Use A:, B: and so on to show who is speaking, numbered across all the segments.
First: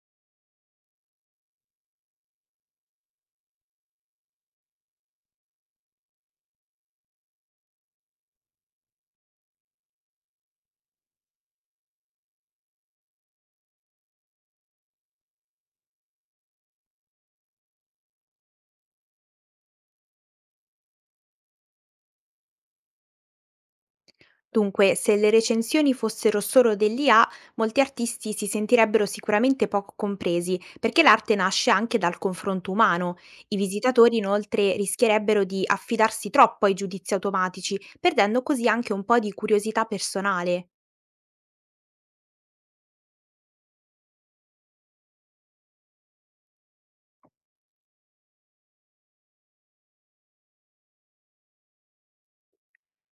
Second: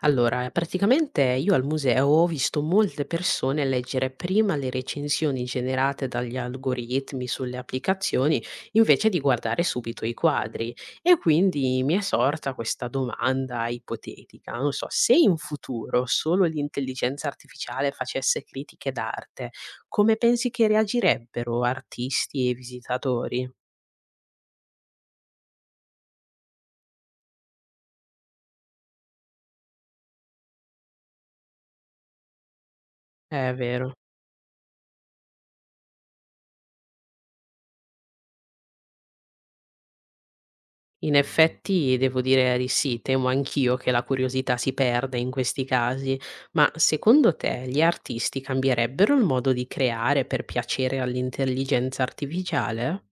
A: Allora, praticamente io al museo ho visto molte persone leggere prima le recensioni generate dagli algoritmi sulle applicazioni invece di guardare subito i quadri e quindi mi è sorta questa domanda ipotetica, non so, se in futuro solo l'intelligenza artificiale facesse critiche d'arte, come pensi che reagirebbero artisti e visitatori?
B: Dunque, se le recensioni fossero solo dell'IA, molti artisti si sentirebbero sicuramente poco compresi, perché l'arte nasce anche dal confronto umano.
A: È
B: I
A: vero.
B: visitatori inoltre rischierebbero di affidarsi troppo ai giudizi automatici, perdendo così anche un po' di curiosità personale.
A: In effetti devo dire di sì, temo anch'io che la curiosità si perda in questi casi, ma secondo te gli artisti cambierebbero il modo di creare per piacere all'intelligenza artificiale?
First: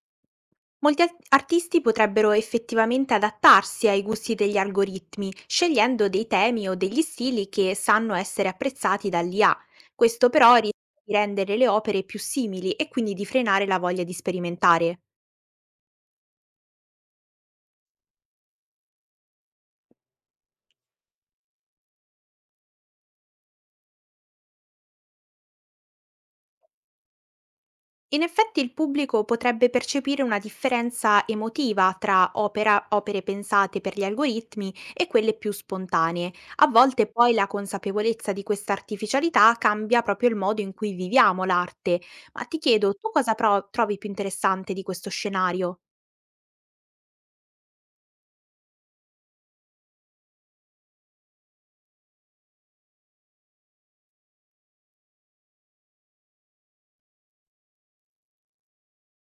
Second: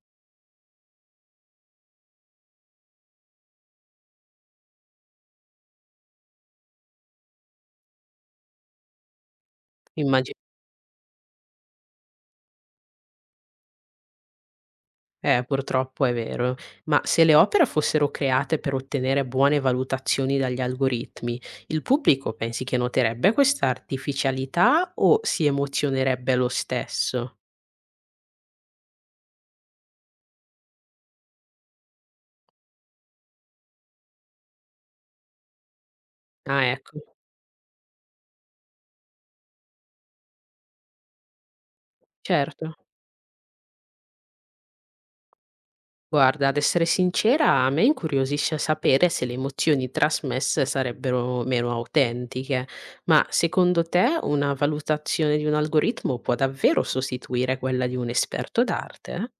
B: Molti artisti potrebbero effettivamente adattarsi ai gusti degli algoritmi, scegliendo dei temi o degli stili che sanno essere apprezzati dall'IA. Questo
A: Immagino,
B: però rischia di rendere le opere più simili e quindi di frenare la voglia di sperimentare.
A: purtroppo è vero, ma se le opere fossero create per ottenere buone valutazioni dagli algoritmi, il pubblico pensi che noterebbe questa artificialità o si emozionerebbe lo stesso?
B: In effetti il pubblico potrebbe percepire una differenza emotiva tra opere pensate per gli algoritmi e quelle più spontanee.
A: Ah,
B: A
A: ecco,
B: volte poi la consapevolezza di questa artificialità cambia proprio il modo in cui viviamo l'arte. Ma ti
A: certo.
B: chiedo, tu cosa trovi più interessante di questo scenario?
A: Guarda, ad essere sincera, a me incuriosisce sapere se le emozioni trasmesse sarebbero meno autentiche, ma secondo te una valutazione di un algoritmo può davvero sostituire quella di un esperto d'arte?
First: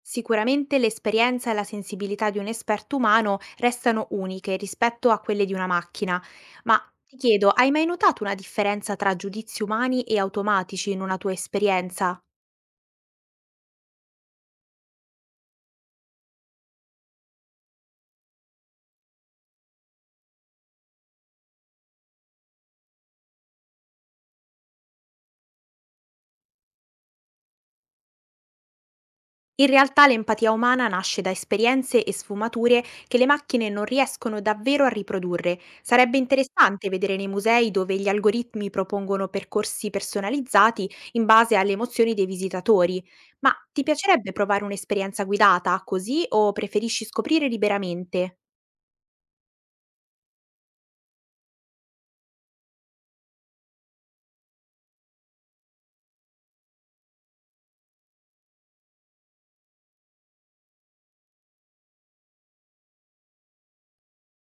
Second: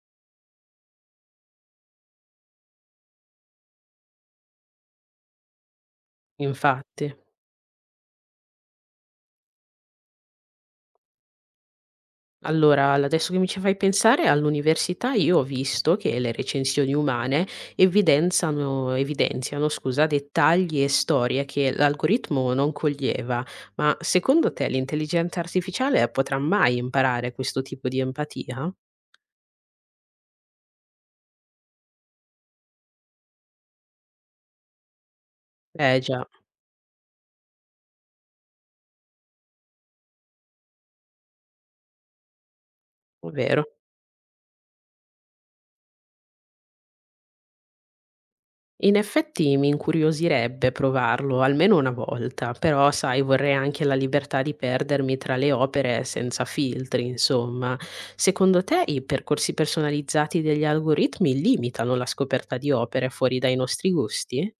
B: Sicuramente l'esperienza e la sensibilità di un esperto umano restano uniche rispetto a quelle di una macchina, ma
A: Infatti.
B: ti chiedo, hai mai notato una differenza tra giudizi umani e automatici in una tua esperienza?
A: Allora, l adesso che mi ci fai pensare, all'università io ho visto che le recensioni umane evidenzano evidenziano, scusa, dettagli e storie che l'algoritmo non coglieva. Ma secondo te l'intelligenza artificiale potrà mai imparare questo tipo di empatia?
B: In realtà l'empatia umana nasce da esperienze e sfumature che le macchine non riescono davvero a riprodurre.
A: Eh
B: Sarebbe
A: già,
B: interessante vedere nei musei dove gli algoritmi propongono percorsi personalizzati in base alle emozioni dei visitatori.
A: è
B: Ma
A: vero.
B: ti piacerebbe provare un'esperienza guidata così o preferisci scoprire liberamente?
A: In effetti mi incuriosirebbe provarlo almeno una volta, però sai, vorrei anche la libertà di perdermi tra le opere senza filtri, insomma. Secondo te i percorsi personalizzati degli algoritmi limitano la scoperta di opere fuori dai nostri gusti?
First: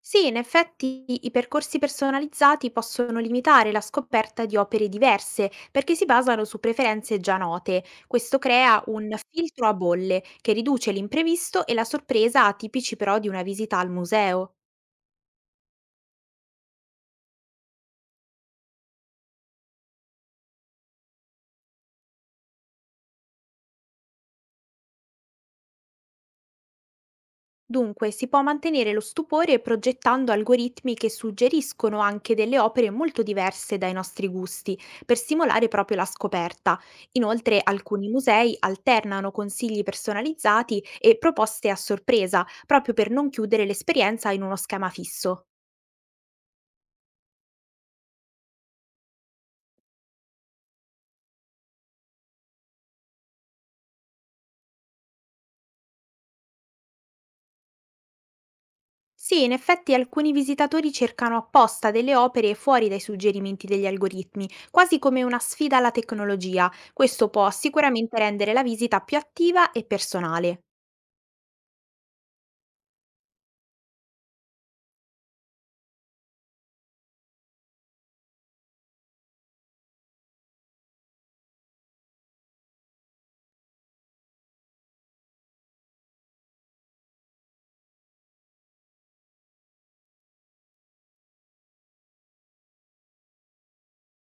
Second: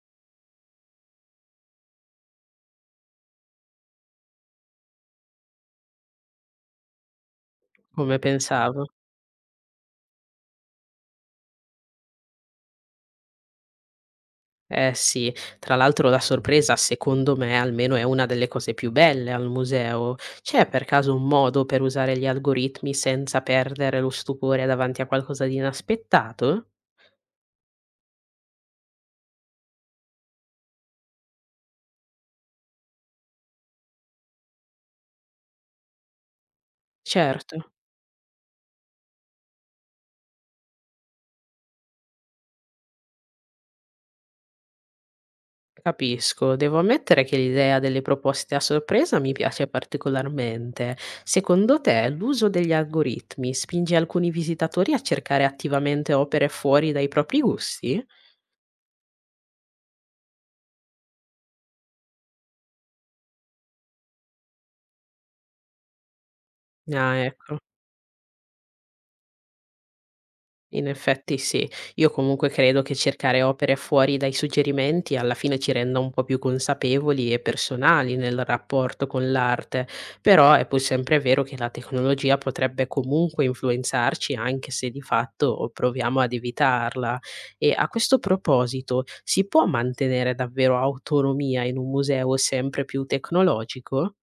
B: Sì, in effetti i percorsi personalizzati possono limitare la scoperta di opere diverse perché si basano su preferenze già note.
A: Come
B: Questo crea
A: pensavo?
B: un filtro a bolle che riduce l'imprevisto e la sorpresa atipici però di una visita al museo.
A: Eh sì, tra l'altro la sorpresa secondo me almeno è una delle cose più belle al museo. C'è per caso un modo per usare gli algoritmi senza perdere lo stupore davanti a qualcosa di inaspettato?
B: Dunque, si può mantenere lo stupore progettando algoritmi che suggeriscono anche delle opere molto diverse dai nostri gusti, per stimolare proprio la scoperta.
A: Certo,
B: Inoltre, alcuni musei alternano consigli personalizzati e proposte a sorpresa, proprio per non chiudere l'esperienza in uno schema fisso.
A: capisco. Devo ammettere che l'idea delle proposte a sorpresa mi piace particolarmente. Secondo te, l'uso degli algoritmi spinge alcuni visitatori a cercare attivamente opere fuori dai propri gusti?
B: Sì, in effetti alcuni visitatori cercano apposta delle opere fuori dai suggerimenti degli algoritmi, quasi come una sfida alla tecnologia.
A: Ah,
B: Questo può
A: ecco.
B: sicuramente rendere la visita più attiva e personale.
A: In effetti sì, io comunque credo che cercare opere fuori dai suggerimenti alla fine ci renda un po' più consapevoli e personali nel rapporto con l'arte, però è pur sempre vero che la tecnologia potrebbe comunque influenzarci anche se di fatto proviamo ad evitarla. E a questo proposito, si può mantenere davvero autonomia in un museo sempre più tecnologico?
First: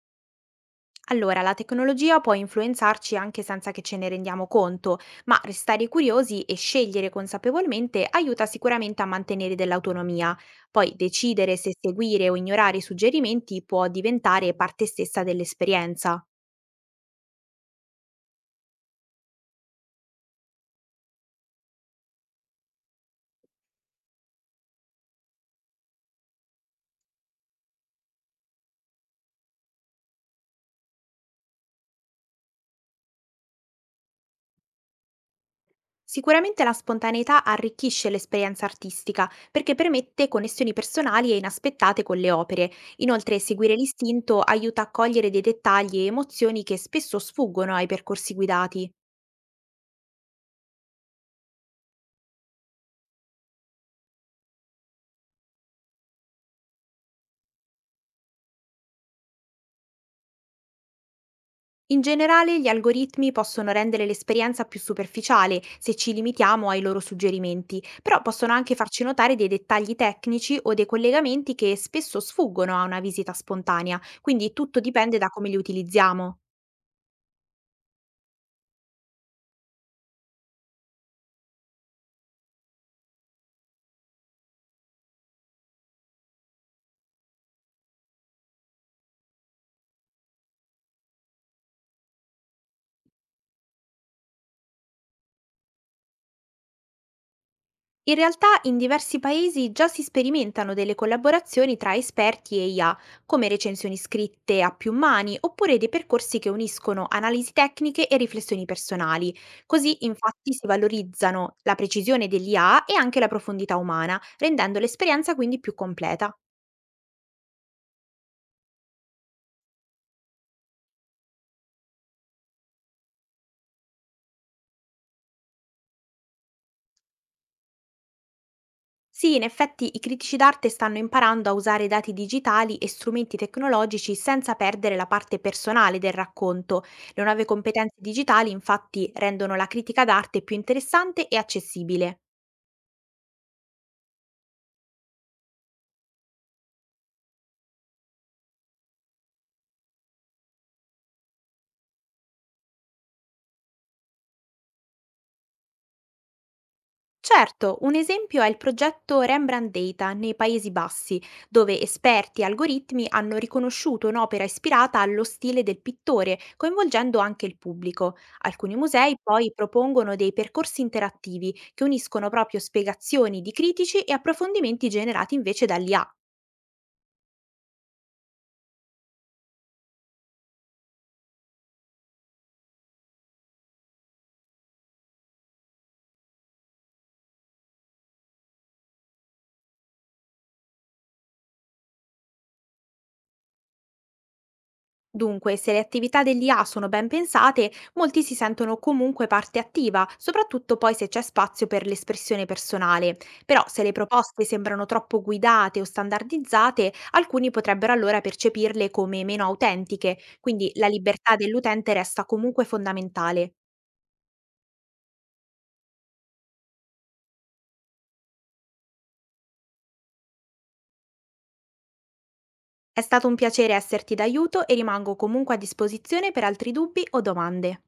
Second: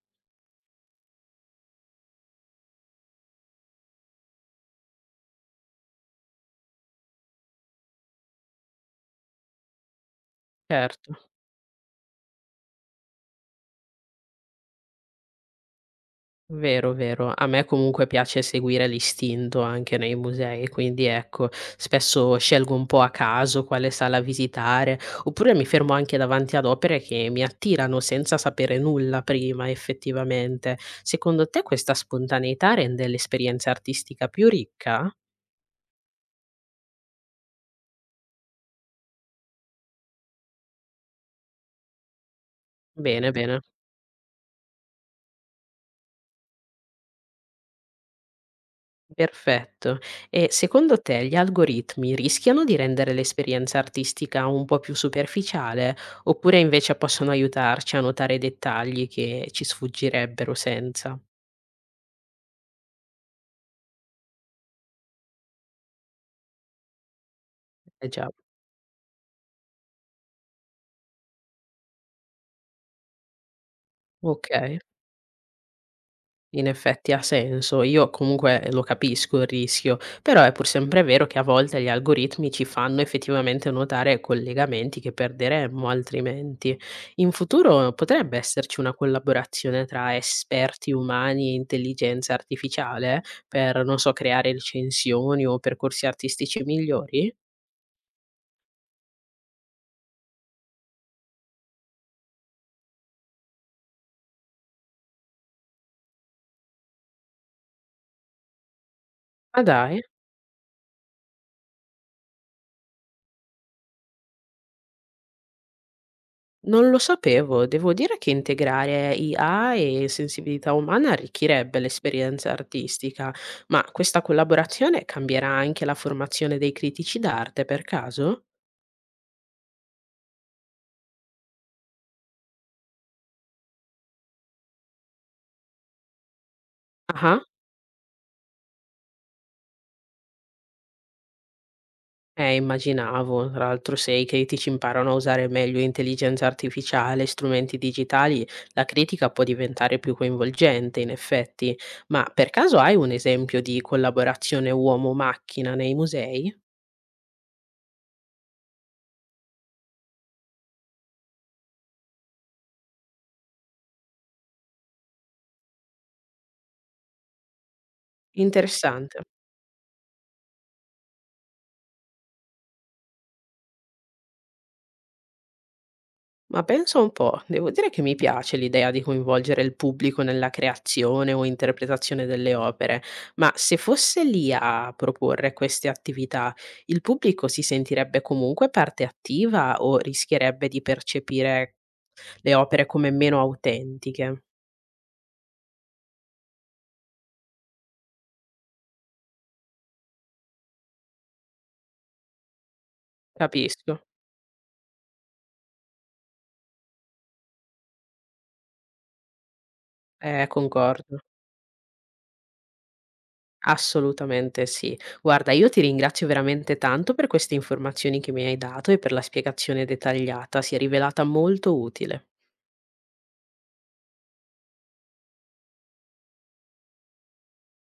B: Allora, la tecnologia può influenzarci anche senza che ce ne rendiamo conto, ma restare curiosi e scegliere consapevolmente aiuta sicuramente a mantenere dell'autonomia. Poi
A: Certo.
B: decidere se seguire o ignorare i suggerimenti può diventare parte stessa dell'esperienza.
A: Vero, vero. A me comunque piace seguire l'istinto anche nei musei, quindi ecco, spesso scelgo un po' a caso quale sala visitare, oppure mi fermo anche davanti ad opere che mi attirano senza sapere nulla prima, effettivamente. Secondo te questa spontaneità rende l'esperienza artistica più ricca?
B: Sicuramente la spontaneità arricchisce l'esperienza artistica perché permette connessioni personali e inaspettate con le opere.
A: Bene,
B: Inoltre,
A: bene.
B: seguire l'istinto aiuta a cogliere dei dettagli e emozioni che spesso sfuggono ai percorsi guidati.
A: Perfetto. E secondo te gli algoritmi rischiano di rendere l'esperienza artistica un po' più superficiale, oppure invece possono aiutarci a notare dettagli che ci sfuggirebbero senza?
B: In generale, gli algoritmi possono rendere l'esperienza più superficiale se ci limitiamo ai loro suggerimenti,
A: Eh
B: però
A: già,
B: possono anche farci notare dei dettagli tecnici o dei collegamenti che spesso sfuggono a una visita spontanea, quindi
A: ok.
B: tutto dipende da come li utilizziamo.
A: In effetti ha senso, io comunque lo capisco il rischio, però è pur sempre vero che a volte gli algoritmi ci fanno effettivamente notare collegamenti che perderemmo altrimenti. In futuro potrebbe esserci una collaborazione tra esperti umani e intelligenza artificiale per, non so, creare recensioni o percorsi artistici migliori?
B: In realtà in diversi paesi già si sperimentano delle collaborazioni tra esperti e IA, come recensioni scritte a più mani oppure dei percorsi che uniscono analisi tecniche e riflessioni personali.
A: Ma dai!
B: Così infatti si valorizzano la precisione dell'IA e anche la profondità umana, rendendo l'esperienza quindi più completa.
A: Non lo sapevo. Devo dire che integrare IA e sensibilità umana arricchirebbe l'esperienza artistica, ma questa collaborazione cambierà anche la formazione dei critici d'arte per caso?
B: Sì, in effetti i critici d'arte stanno imparando a usare dati digitali e strumenti tecnologici senza perdere la parte personale del racconto. Le
A: Ah,
B: nuove competenze digitali infatti rendono la critica d'arte più interessante e accessibile.
A: immaginavo. Tra l'altro, se i critici imparano a usare meglio intelligenza artificiale e strumenti digitali, la critica può diventare più coinvolgente, in effetti. Ma per caso hai un esempio di collaborazione uomo-macchina nei musei?
B: Certo, un esempio è il progetto Rembrandt Data nei Paesi Bassi, dove esperti e algoritmi hanno riconosciuto un'opera ispirata allo stile del pittore, coinvolgendo anche il pubblico. Alcuni musei
A: Interessante.
B: poi propongono dei percorsi interattivi che uniscono proprio spiegazioni di critici e approfondimenti generati invece dall'IA.
A: Ma pensa un po', devo dire che mi piace l'idea di coinvolgere il pubblico nella creazione o interpretazione delle opere, ma se fosse lì a proporre queste attività, il pubblico si sentirebbe comunque parte attiva o rischierebbe di percepire le opere come meno autentiche?
B: Dunque, se le attività dell'IA sono ben pensate, molti si sentono comunque parte attiva, soprattutto poi se c'è spazio per l'espressione personale. Però se le
A: Capisco,
B: proposte sembrano troppo guidate o standardizzate, alcuni potrebbero allora percepirle come meno autentiche, quindi la
A: concordo.
B: libertà dell'utente resta comunque fondamentale.
A: Assolutamente sì. Guarda, io ti ringrazio veramente tanto per queste informazioni che mi hai dato e per la spiegazione dettagliata, si è rivelata molto utile.
B: È stato un piacere esserti d'aiuto e rimango comunque a disposizione per altri dubbi o domande.